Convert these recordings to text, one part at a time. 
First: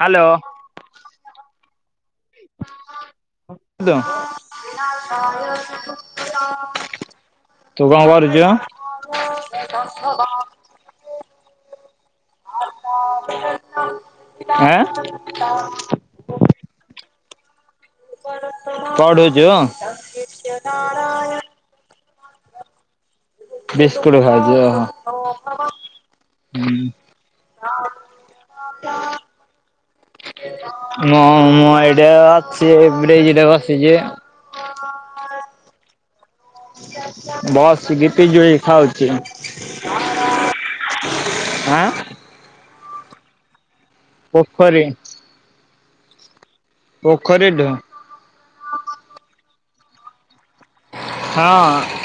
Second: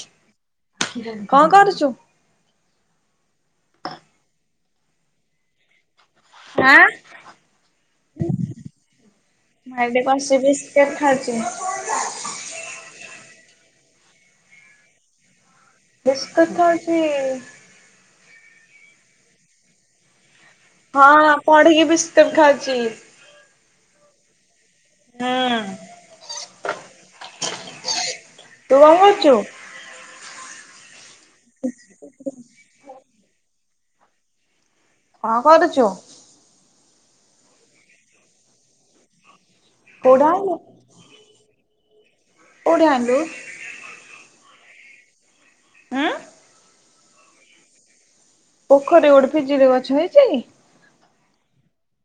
Hello. କଣ କରୁଛୁ? [unintelligible] ଆଁ। ତୁ କଣ କରୁଛୁ [inaudible] ମୁଁ ଏଇଠି ବସି ମିକ୍ଶ୍ଚର ଖାଉଛି। ଆଁ। ବିସ୍କୁଟ ଖାଉଚି। ପଢୁଛୁ? [inaudible] ହଁ ପଢିକି ବିସ୍କୁଟ ଖାଉଛି। ବିସ୍କୁଟ ଖାଉଚୁ ଓହୋ। ହୁଁ ହୁଁ। ତୁ କଣ କରୁଛୁ? ମୁଁ ମୁଁ ଏଇଟି ଅଛି ବ୍ରିଜ୍ ଟି ବସିଛି। କଣ କରୁଛୁ? ବସିକି ପିଜୁଳି ଖାଉଛି। କୋଉଠୁ ଆଣିଲୁ? ଆଁ। କୋଉଠି ଆଣିଲୁ? ପୋଖରୀ। ଉଁ। ପୋଖରୀ ଠୁ। ପୋଖରୀ ଗୋଟେ ପିଜୁଳି ଗଛ ହେଇଛି? ହଁ।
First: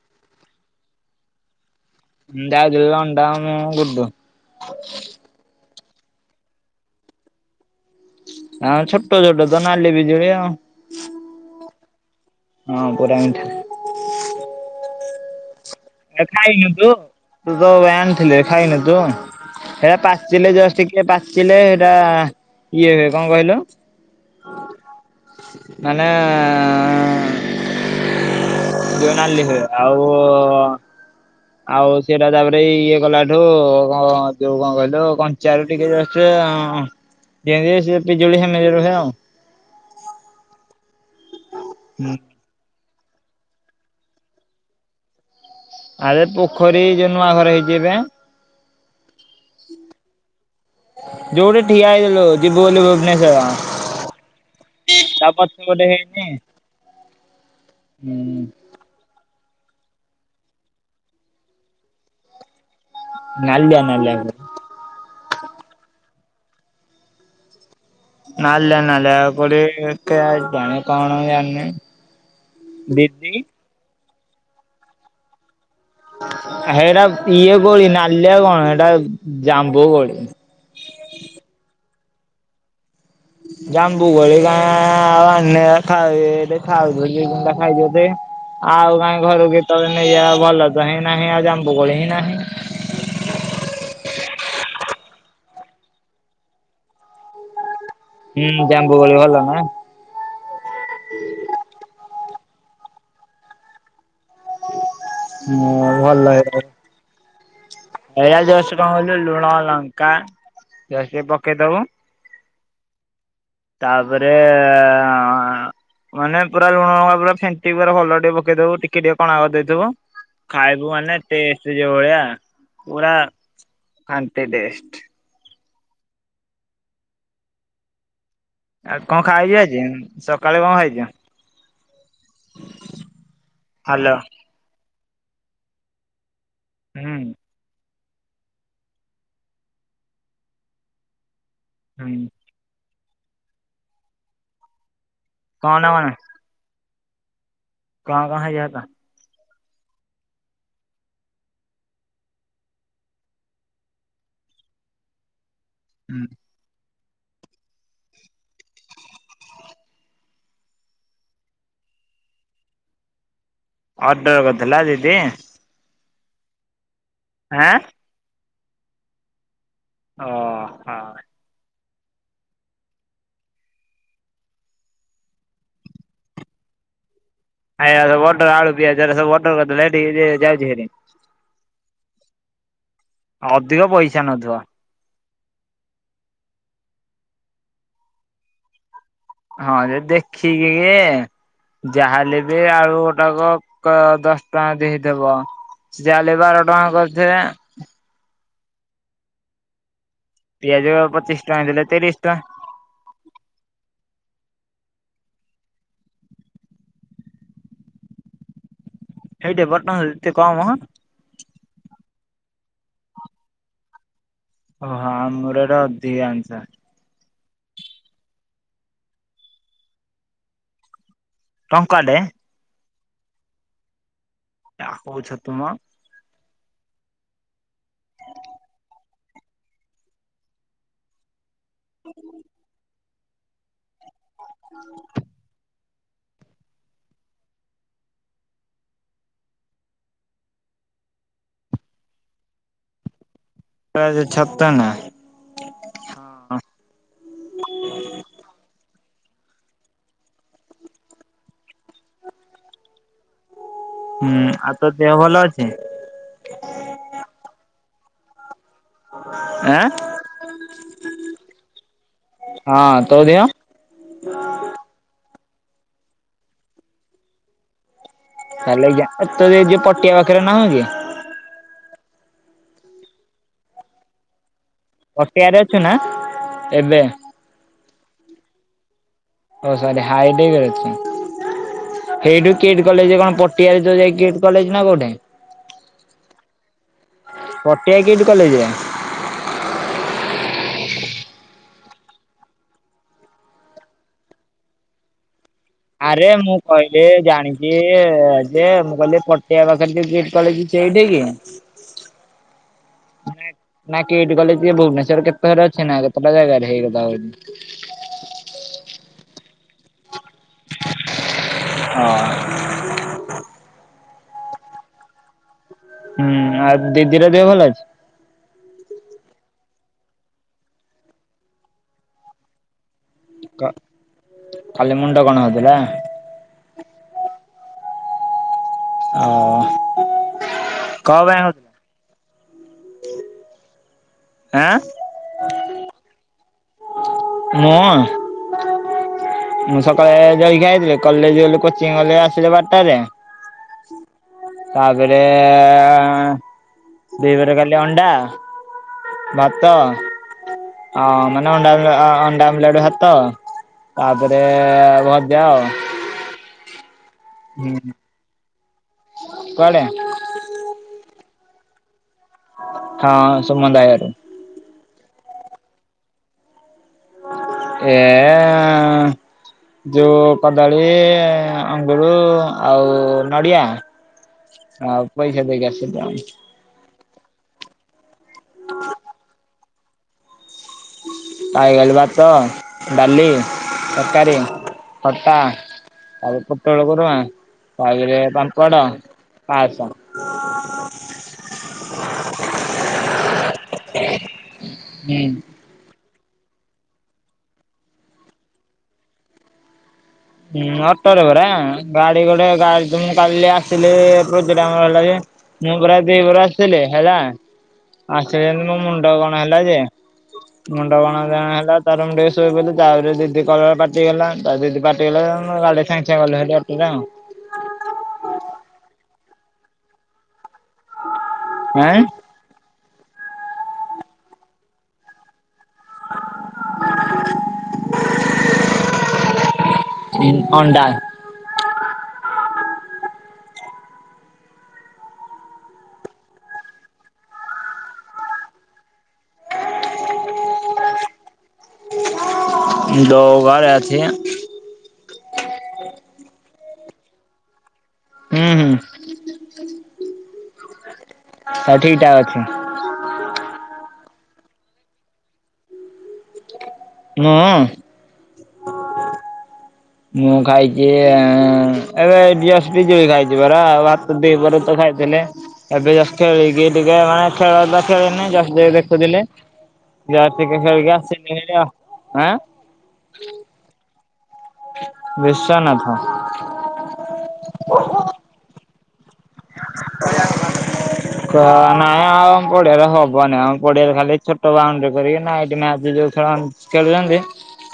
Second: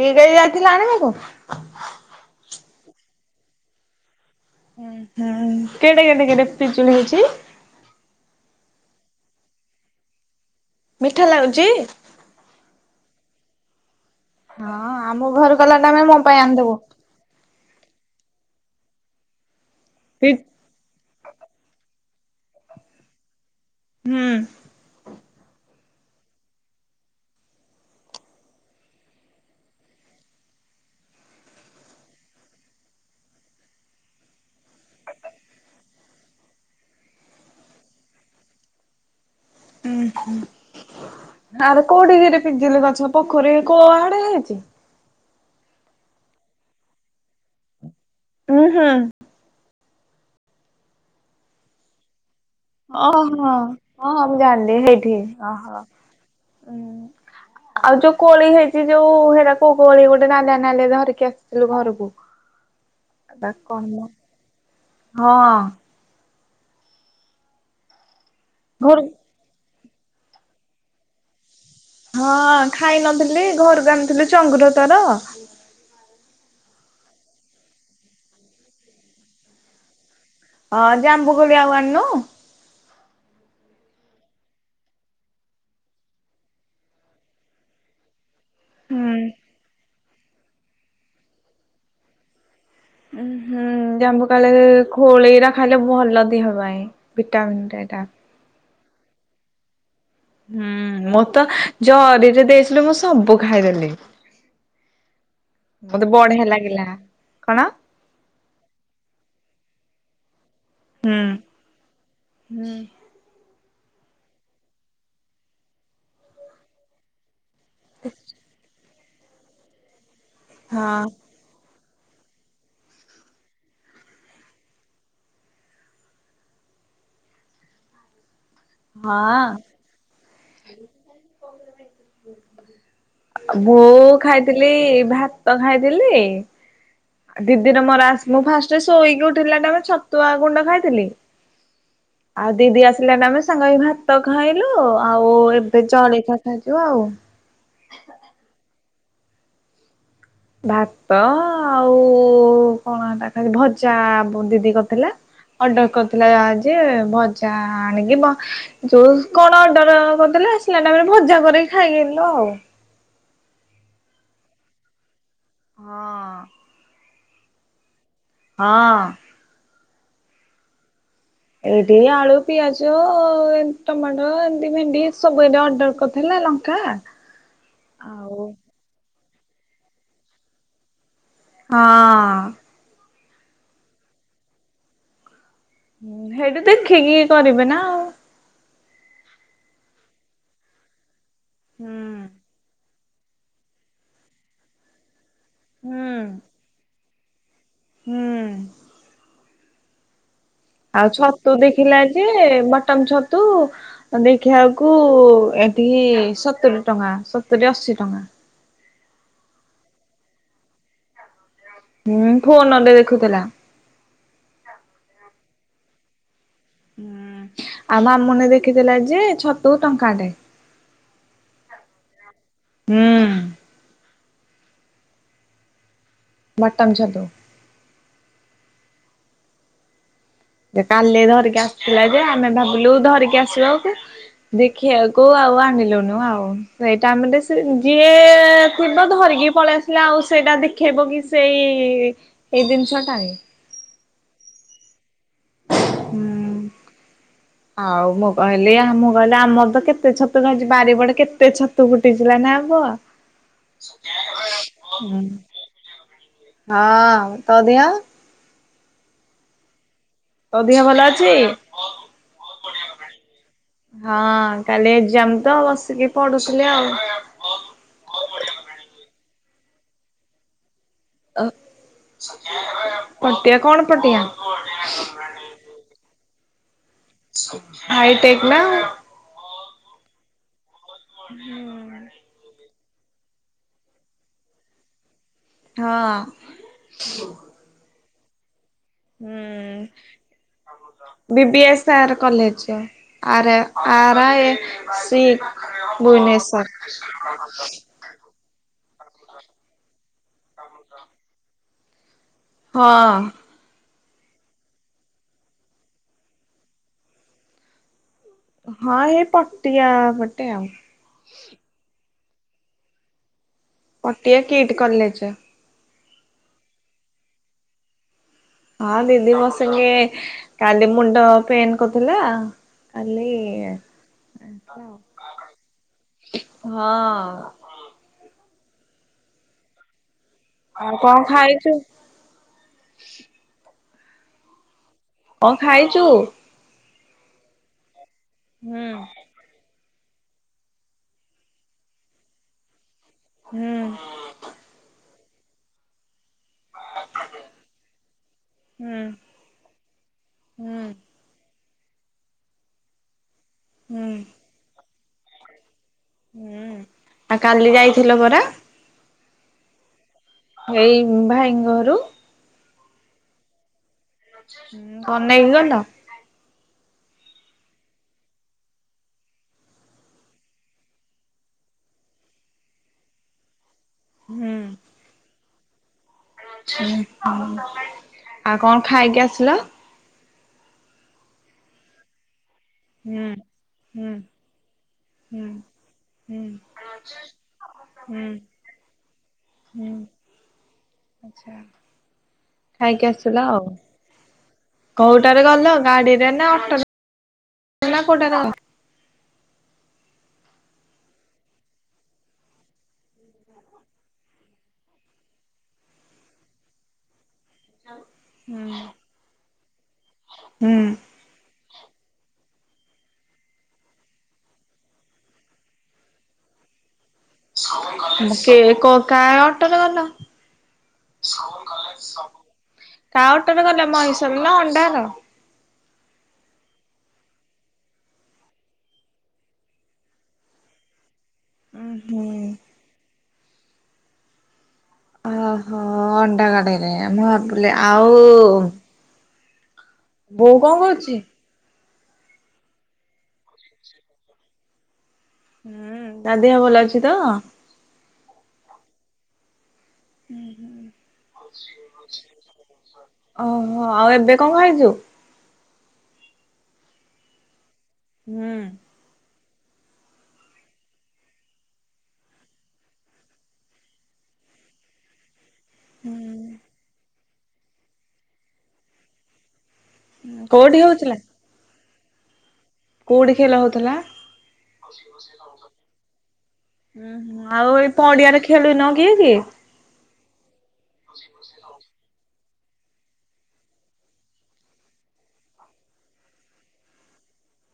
କିଏ ଯାଇ ଯାଇଥିଲା ଆଣିବାକୁ? [unintelligible] ଅଣ୍ଡା ମୁଁ ଗୁଡ଼ୁ। ଉଁ ହୁଁ କେଡେ କେଡେ କେଡେ ପିଜୁଳି ହେଇଛି? ଆଁ ଛୋଟ ଛୋଟ ତ ନାଲି ପିଜୁଳି ଆଉ। ମିଠା ଲାଗୁଛି? ହଁ ପୁରା ମିଠା। ହଁ ଆମ ଘରୁ ଗଲା ଟାଇମରେ ମୋ ପାଇଁ ଆଣିଦବୁ। ତୋ ପାଇଁ ଆଣିଥିଲେ ଖାଇନି ତୁ? ହେଟା ପି ପାଚିଲେ ଜଷ୍ଟ ଟିକେ ପାଚିଲେ ହେଟା ଇଏ ହୁଏ କଣ କହିଲୁ। ହୁଁ। ମାନେ ସିଏ ନାଲି ହେଇଗଲା। ଆଉ ଆଉ ସେଟା ତାପରେ ଇଏ କଲାଠୁ କଣ ଯୋଉ କଣ କହିଲୁ କଞ୍ଚା ରୁ ଟିକେ ଜଷ୍ଟ ଅ ଯେମିତି ସେ ପିଜୁଳି ସେମିତି ରୁହେ ଆଉ। ଉ ହୁଁ ଆରେ କୋଉଠିିକିରି ପିଜିଲି ଗଛ ପୋଖରୀ କୋଉ ଆଡେ ହେଇଛି। ଆରେ ପୋଖରୀ ଯୋଉ ନୂଆ ଘର ହେଇଛି ଏବେ। ଉଁ ହୁଁ। ଯୋଉଠି ଠିଆ ହେଇଥିଲୁ। ଯିବୁ ବୋଲି ଭୁବନେଶ୍ଵର ଓହୋ ହଁ ମୁଁ ଜାଣିଲି ହେଇଠି ତାପଛ ଓହୋ। ପଟେ ହେଇନି ଉଁ। ଆଉ ଯୋଉ କୋଳି ହେଇ ଚି ଯୋଉ ହେରା କଉ କୋଳି ଗୋଟେ ନାଲିଆ ନାଲିଆ ଧରିକି ଆସିଥିଲୁ ଘରକୁ। ବା ନାଲିଆ କଣ ନାଲିଆ ହଁ। ନାଲିଆ ଘରୁ ନଲିଆ କୋଳି ଏତେ କାଇଁ କଣ ମୁଁ ଜାଣିନି। ହଁ ଖାଇ ଦିଦି ନଥିଲି ଘରକୁ ଆଣିଥିଲି ଚଙ୍ଗୁର ତାର। ହେଇଟା ଇଏ କୋଳି ନାଲିଆ କଣ ସେଇଟା ଜାମ୍ବୁ କୋଳି। ହଁ ଜାମ୍ବୁ କୋଳି ଆଉ ଆନୁ। ଜାମ୍ବୁ କୋଳି ମା ଆଉ ଆଣି ସେଇଟେ ଖାଉ ଥିଲି ଗୁଣ୍ଡା ଖାଇ ଦେଲି। ଆଉ କାହିଁ ଉଁ ଘର କେତବେଳେ ନେଇଯ ଭଲ ତ ହିଁ ନାହିଁ ଆଉ ଜାମ୍ବୁକୋଳି ହିଁ ନାହିଁ। ଉୁଁ ହୁଁ। ହୁଁ ଜବୁ କାଳୀ ଖୋଳିଇ ରା ଖାଇଲେ ଭଲ ଦିହପାଇଁ ଭିଟାମିିନା ଟା ଏଇଟା। ହୁଁ ଜାମ୍ବୁ କୋଳି ଭଲ ନା। ହୁଁ ମୁଁ ତ ଜରିରେ ଦେଇିଥିଲୁ ମୁଁ ସବୁ ଖାଇଦେଲି। ହଁ ମତେ ବଢିଆ ଲାଗିଲା କଣ? ଭଇଳା ଜସ କଣ କିଲୁ ଲୁଣ ଲଙ୍କା ଜସ ପକେଇଦବୁ ହୁଁ। ତାପରେ ମାନେ ପୁରା ଲୁଣ ଲଙ୍କା ପୁରା ଫେଣ୍ ପ ଭଲ ଟିକେ ପକେଇଦବୁ ଟିକେ ଟିକେ କଣା କରିଦେଇଥିବୁ ଖାଇବୁ ହଁ ମାନେ ଟେଷ୍ଟ ଯୋଉ ଭଳିଆ ପୁରା ଖାନ୍ତି ଟେଷ୍ଟ। ଆଉ କଣ ଖାଇଯି ଯେ [unintelligible] ବୋଉ ହାଲୋ। ଖାଇ ଥିଲି ଭାତ ଖାଇଥିଲି। ହୁଁ। ଦିଦିରେ ମୋର ମୁଁ ଫାଷ୍ଟ ଶୋଇକି ଉଠିଲା ଟେ ଛତୁଆ ଗୁଣ୍ଡ ଖାଇଥିଲି। ହୁଁ। ଆ ଦିଦି ଆସିଲେଣି ଆମେ ସାଙ୍ଗ ଭାତ ଖାଇଲୁ ଆଉ କଣ ଏବେ ନବନା ଜଳିଖିଆ ଖାଇଲୁ ଆଉ। କ କ ହେଇଆତ ଭାତ ଆଉ କଣ ସେରା ଖାଇ ଭଜା ଦିଦି କରିଥିଲା। ଅର୍ଡର ହୁଁ କରିଥିଲା ଯେ ଭଜା ଆଣିକି ପ ଯୋଉ କଣ ଅର୍ଡର କରିଦେଲେ ଆସିଲା ଟାଇମ୍ ରେ ଭଜା କରିକି ଖାଇକି ଆସିଲୁ ଆଉ। ଅର୍ଡର କରିଥିଲା ଦିଦି। ହଁ। ଆଁ। ହଁ। ଓ ହଁ। ଏଇଠି ଆଳୁ, ପିଆଜ ଏ ଟମାଟୋ ଏମତି ଭେଣ୍ଡି ସବୁ ଏ ଅର୍ଡର କରିଥିଲା ଲଙ୍କା ଆଉ ଆଏର୍ଡର ଆଳୁ ପିଆଜ ସବୁ ଅର୍ଡର କରି ଦେଲେ [unintelligible] ଯାଉଛି ହେରି। ହଁ। ଅଧିକ ପଇସା ନଉଥିବ? ସେଇଠୁ ଦେଖିକି କରିବେ ନା ଆଉ। ହଁ ଯେ ଦେଖିକି କି ହୁଁ। ଯାହେଲେ ବି ଆଳୁ ଗୋଟାକ। କ ଦଶ ଟଙ୍କା ଦେଇ ଥୀବ ହୁଁ ଜାହା ବାର ଟଙ୍କା କରିଥିବେ। ହୁଁ। ପିଆଜ ଆଉ ପଚିଶ ଛତୁ ଟଙ୍କା ଦେଲେ ଦେଖିଲା ତିରିଶ ଯେ ଟଙ୍କା। ବଟମ ଛତୁ। ଦେଖିଲାକୁ ଏଠି ସତୁରି ଟଙ୍କା ସତୁରି ଅଶୀ ଟଙ୍କା। [unintelligible] ଏତେ କମ ହୁଁ ଫୋନରେ ଦେଖୁଥିଲା। ଓହୋ ଆମର ଇଆଡ଼େ ଅଧିକା [unintelligible] ହୁଁ ଆଉ ମାମୁନି ଦେଖିଥିଲା ଯେ ଛତୁ ଟଙ୍କାଟେ। ଟଙ୍କାଟେ? ହୁଁ। [unintelligible] କୋଉ ଛତୁ ମ ବଟମ୍ ଛତୁ। ସେ କାଲି ଧରିକି ଆସିଥିଲା ଯେ ଆମେ ଭାବିଲୁ ଧରିକି ଆସିବ ଆଉ [unintelligible] ଦେଖିବା କୁ ଆଉ ଆଣିଲୁନୁ ଆଉ। ସେଇଟା ଆମେ ଯିଏ ଥିବ ଧରିକି ପଳେଇ ଆସିଲେ ଆଉ ସେଇଟା ଦେଖେଇବ କି। ସେଇ ଜିନିଷଟାରେ। [unintelligible] ହଁ। ହୁଁ। [unintelligible] ଆଉ ମୁଁ କହିଲି ଆମ ଆମ କହିଲି ଆମର ତ କେତେ ଛତୁ ଖାଇଛି ବାରିପଟେ କେତେ ଛତୁ ଫୁଟିଥିଲା ନା ପୁଅ। ହୁଁ ଆଉ ତୋ ଦେହ ହୁଁ ଭଲ ଅଛି? ହଁ ତୋ ଦେହ? ଆଁ ତୋ ଦିହ ଭଲ ଅଛି? ହଁ ତୋ ଦେହ? ହଁ କାଲି ଏଜାମ ତ ବସିକି ପଢୁଥିଲି ଆଉ। [unintelligible] ପଟିଆ ପାଖରେ ନାଁ କି? ଅ ପଟିଆ କଣ ପଟିଆ? ପଟିଆରେ ଅଛୁ ନା ଏବେ? ହାଇଟେକ୍ ନା। ଓ ସରି ହାଇଟେକ୍ ରେ ଅଛି। ହୁଁ। ଏଇଠୁ କିଟ୍ କଲେଜ କଣ ପଟିଆରେ ଯୋଉ ଯାଇକି କିଟ୍ କଲେଜ ନା କୋଉଠି? ହଁ। Patia KIIT college. ହୁଁ B B S R college. ଆରେ ଆରେଏ ଶିଖ। ଆରେ ମୁଁ କହିଲି ଜାଣିଚି। ଯେ ଯେ ମୁଁ କହିଲି ପଟିଆ ପାଖରେ ଯୋଉ କିଟ୍ କଲେଜ ସେଇଟାକି? ହଁ। ନା କି କିଟ୍ କଲେଜ କିଏ ଭୁବନେଶର କେତେଟାରେ ଅଛି ନା କେତେଟା ଜାଗାରେ ହେଇଗଲା ବୋଲି। ହଁ ଏଇ ପଟିଆ ପଟେ ଆଉ। ହଁ। Patia KIIT college. ହୁଁ ଆଉ ଦିଦିର ଦେହ ଭଲ ଅଛି? ହଁ ଦିଦି ମୋ ସାଙ୍ଗେ କାଲି ମୁଣ୍ଡ ପେନ୍ କରୁଥିଲା। କାଲି କ କାଲି ମୁଣ୍ଡ କଣ ହଉଥିଲା? ହଁ। ଅ। ଆଉ କଣ ପାଇଁ ହଉଥିଲା? ଖାଇଛୁ? ଆଁ? କଣ ଖାଇଛୁ? ମୁଁ ହୁଁ। ମୁଁ ସକାଳେ ଜଲଖିଆ ଖାଇଥିଲି କଲେଜ କୋଚିଂ ଗଲି ଆସିଲି ବାରଟାରେ ହୁଁ ତାପରେ ଦ୍ୱିପହରରେ କଲି ଅଣ୍ଡା ହୁଁ। ଭାତ। ହୁଁ ହଁ ମାନେ ଅଣ୍ଡା ଆ ଅଣ୍ଡା ଆମ୍ଲେଟ ଭାତ ହୁଁ ତାପରେ ଭଜା ଆଉ। ହୁଁ ଆଉ କାଲି ହୁଁ ଯାଇଥିଲ ପରା? କୁଆଡେ? ଏଇ ଭାଇଙ୍କ ଘରୁ? ହଁ ସୁମନ୍ତ ଭାଇ ଘରକୁ। କଣ ନେଇକି ଗଲ? ଏଁ ଯଉ କଦଳୀ ଅଙ୍ଗୁରୁ ଆଉ ନଡ଼ିଆ। ହଁ ପଇସା ଦେଇକି ଆସିଲି ଆଉ। ହୁଁ ହୁଁ ଆଉ କଣ ଖାଇକି ଆସିଲ? ଖାଇକିଗଲି ଭାତ ହୁଁ ଡାଲି ହୁଁ ତରକାରି ଖଟା ହୁଁ ହୁଁ ତାପରେ ପୋଟଳ କୁର୍ମା ତାପରେ ହୁଁ ପାମ୍ପଡ, ପାସ। ଆଛା ଖାଇକି ଆସିଲ ଆଉ। ହୁଁ କୋଉଟାରେ ଗଲ ଗାଡିରେ ନା ଅଟୋରେ? ନା କୋଉଟାରେ? ହୁଁ ଅଟୋ ରେ ପରା ଗାଡି ଗୋଟେ ଗାଡି ମୁ କାଲି ଆସିଲି ଭୋଜୀ ହେଲା ଯେ ମୁଁ ପରା ଦିପହର ଆସିଥିଲି ହେଲା। ଆସିଲି ମୋ ମୁଣ୍ଡ କଣ ହେଲା ଯେ ହୁଁ ମୁଣ୍ଡ କଣ କେଇଆଣି ହେଲା ତାପରେ ମୁ ଟିକେ ଶୋଇପଡ଼ିଲି ତାପରେ ଦିଦି କଲା ପାଟି କଲା ତାପରେ ଦିଦି ପା ଟି କଲା ତାପରେ ସଙ୍ଗେ ସାଙ୍ଗେ ଗଲୁହାରି ଅଟୋରେ ଆଉ। ମୁ କେ କ କା ଅଟୋରେ ଗଲ? ଆଁ କାହା ଅଟୋରେ ଗଲ ମଣିସ୍ୱର ର ନା ଅଣ୍ଡାର? ଉଁ ଅଣ୍ଡା। ଉ ହୁଁ। ଓହୋ ଅଣ୍ଡା ଗାଡ଼ିରେ ମୁଁ ଭାବିଲି ଆଉ ବୋଉ କଣ କରୁଛି? ବୋଉ ଘରେ ଅଛି। ହୁଁ ତା ଦେହ ଭଲ ଅଛି ତ? ହୁଁ ହୁଁ। ହଁ ସବୁ ଠିକ୍ ହ ଠାକ୍ ଅଛି ଓହୋ ଆଉ ଏବେ କଣ ଖାଇଛୁ? ମୁଁ? ହୁଁ। ମୁଁ ଖାଇଛି ଏବେ ବିଅଷ୍ଟି ଖାଇଛି ପରା ଭା [unintelligible] ଖାଇଥିଲେ ଏବେ ଜଷ୍ଟ ଖେଳିକି ହୁଁ ଟିକେ ମାନେ ଖେଳ ଖେଳିନି ଜ ଯ ଦେଖୁଥିଲେ। କୋଉଠି ହଉଥିଲା [unintelligible] ଆଁ କୋଉଠି ଖେଲ ହଉଥିଲା? ବିଶ୍ଵନାଥ ଆଉ ଏ ପଡିଆରେ ଖେଳୁନ କିଏ କି? [unintelligible] ତ ନାଇଁ ଆଉ ପଡିଆରେ ହବନି ଆମ ପଡିଆରେ ଖାଲି ଛୋଟ ବାଉଣ୍ଡରି କରିକି ନାଇଟ ମ୍ୟାଚ ଯୋଉ ଥର ଖେଳୁଛନ୍ତି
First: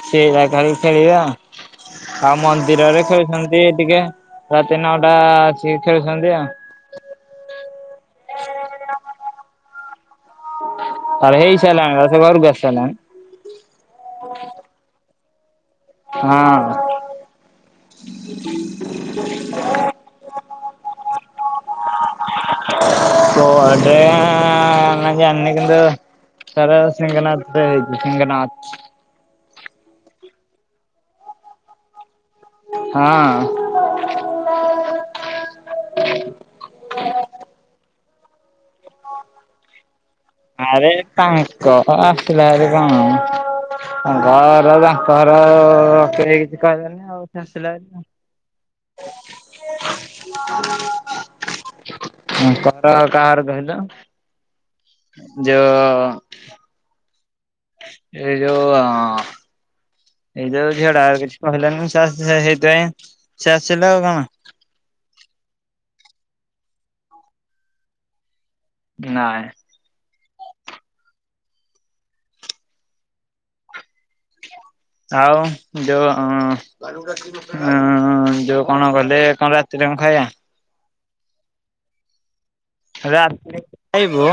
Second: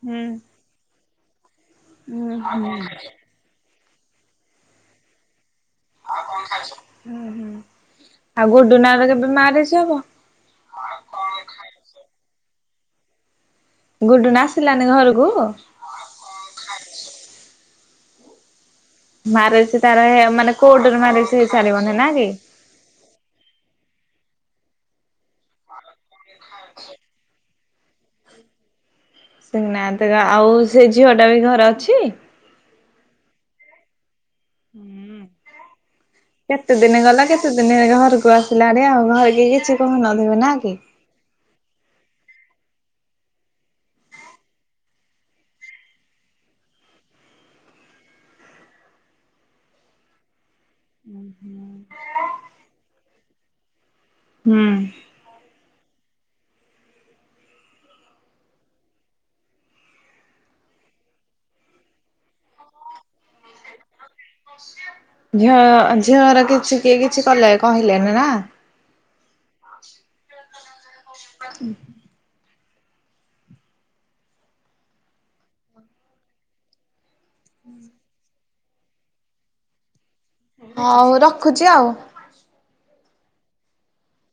ହୁଁ। ସେଇଟା ଖେ ଖେଳିବେ ଆଉ ଉଁ ଆଉ ହୁଁ ମନ୍ଦିରରେ ଖେଳୁଛନ୍ତି। ସେ ଟିକେ ରାତି ନଅଟା ଆସି ଖେଳୁଛନ୍ତି ଆଉ। ହୁଁ ହୁଁ ଆଉ ଗୁଡ୍ଡୁ ନା ର କେବେ ମାରିଛି ହବ। [unintelligible] ଗୁଡୁନ ଆସିଲାନି ଘରକୁ? ହଁ ମାରେଜ୍ ତାର ମାନେ କୋଟରେ ମାରେଜ ହେଇ ହେଇସାରି ବନି ନା କି? ପଡେ ଜାନି କିନ୍ତୁ ସାରା ସିଂଙ୍ଗନାଥ ହେଇଛି ସିଂଙ୍ଗନାଥ। ସେନା ଆଉ ସେ ଝିଅ ଟା ବି ଘରେ ଅଛି? ହଁ ହୁଁ କେତେ ଦିନ ଗଲା କେତେ ଦିନ ଘରକୁ ଆସିଲା ଆଣି ଆଉ ଘର କି କିଛି କହୁନଥିବେ ନା କି? କାଇଁ ତ ଆସିଲାରେ କଣ। ଘର ତାଙ୍କର କେହି କିଛି କହିଲେନି ଆଉ। [unintelligible] [unintelligible] [unintelligible] କାହାର କହିଲ ହୁଁ ଯୋଉ ଏଇ ଯୋଉ ଏଇଯଉ ଝିଅଡା ଆଉ କିଛି କହିଲାନି ସେଇଥିପାଇଁ ସେ ଆସିଲା ଆଉ କଣ ଝିଅ ଝିଅର କିଛି କିଏ କିଛି କଲେ କହିଲେନି ନା? ନାଇଁ। [unintelligible] [unintelligible] ଯୋଉ ହଁ ଯୋଉ କଣ କଲେ କଣ ରାତିରେ କଣ ଖାଇବା? ହଉ ରଖୁଛି ଆଉ। ରାତି ଆାଇବୁ।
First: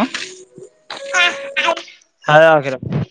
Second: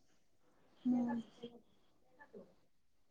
ହଁ [unintelligible]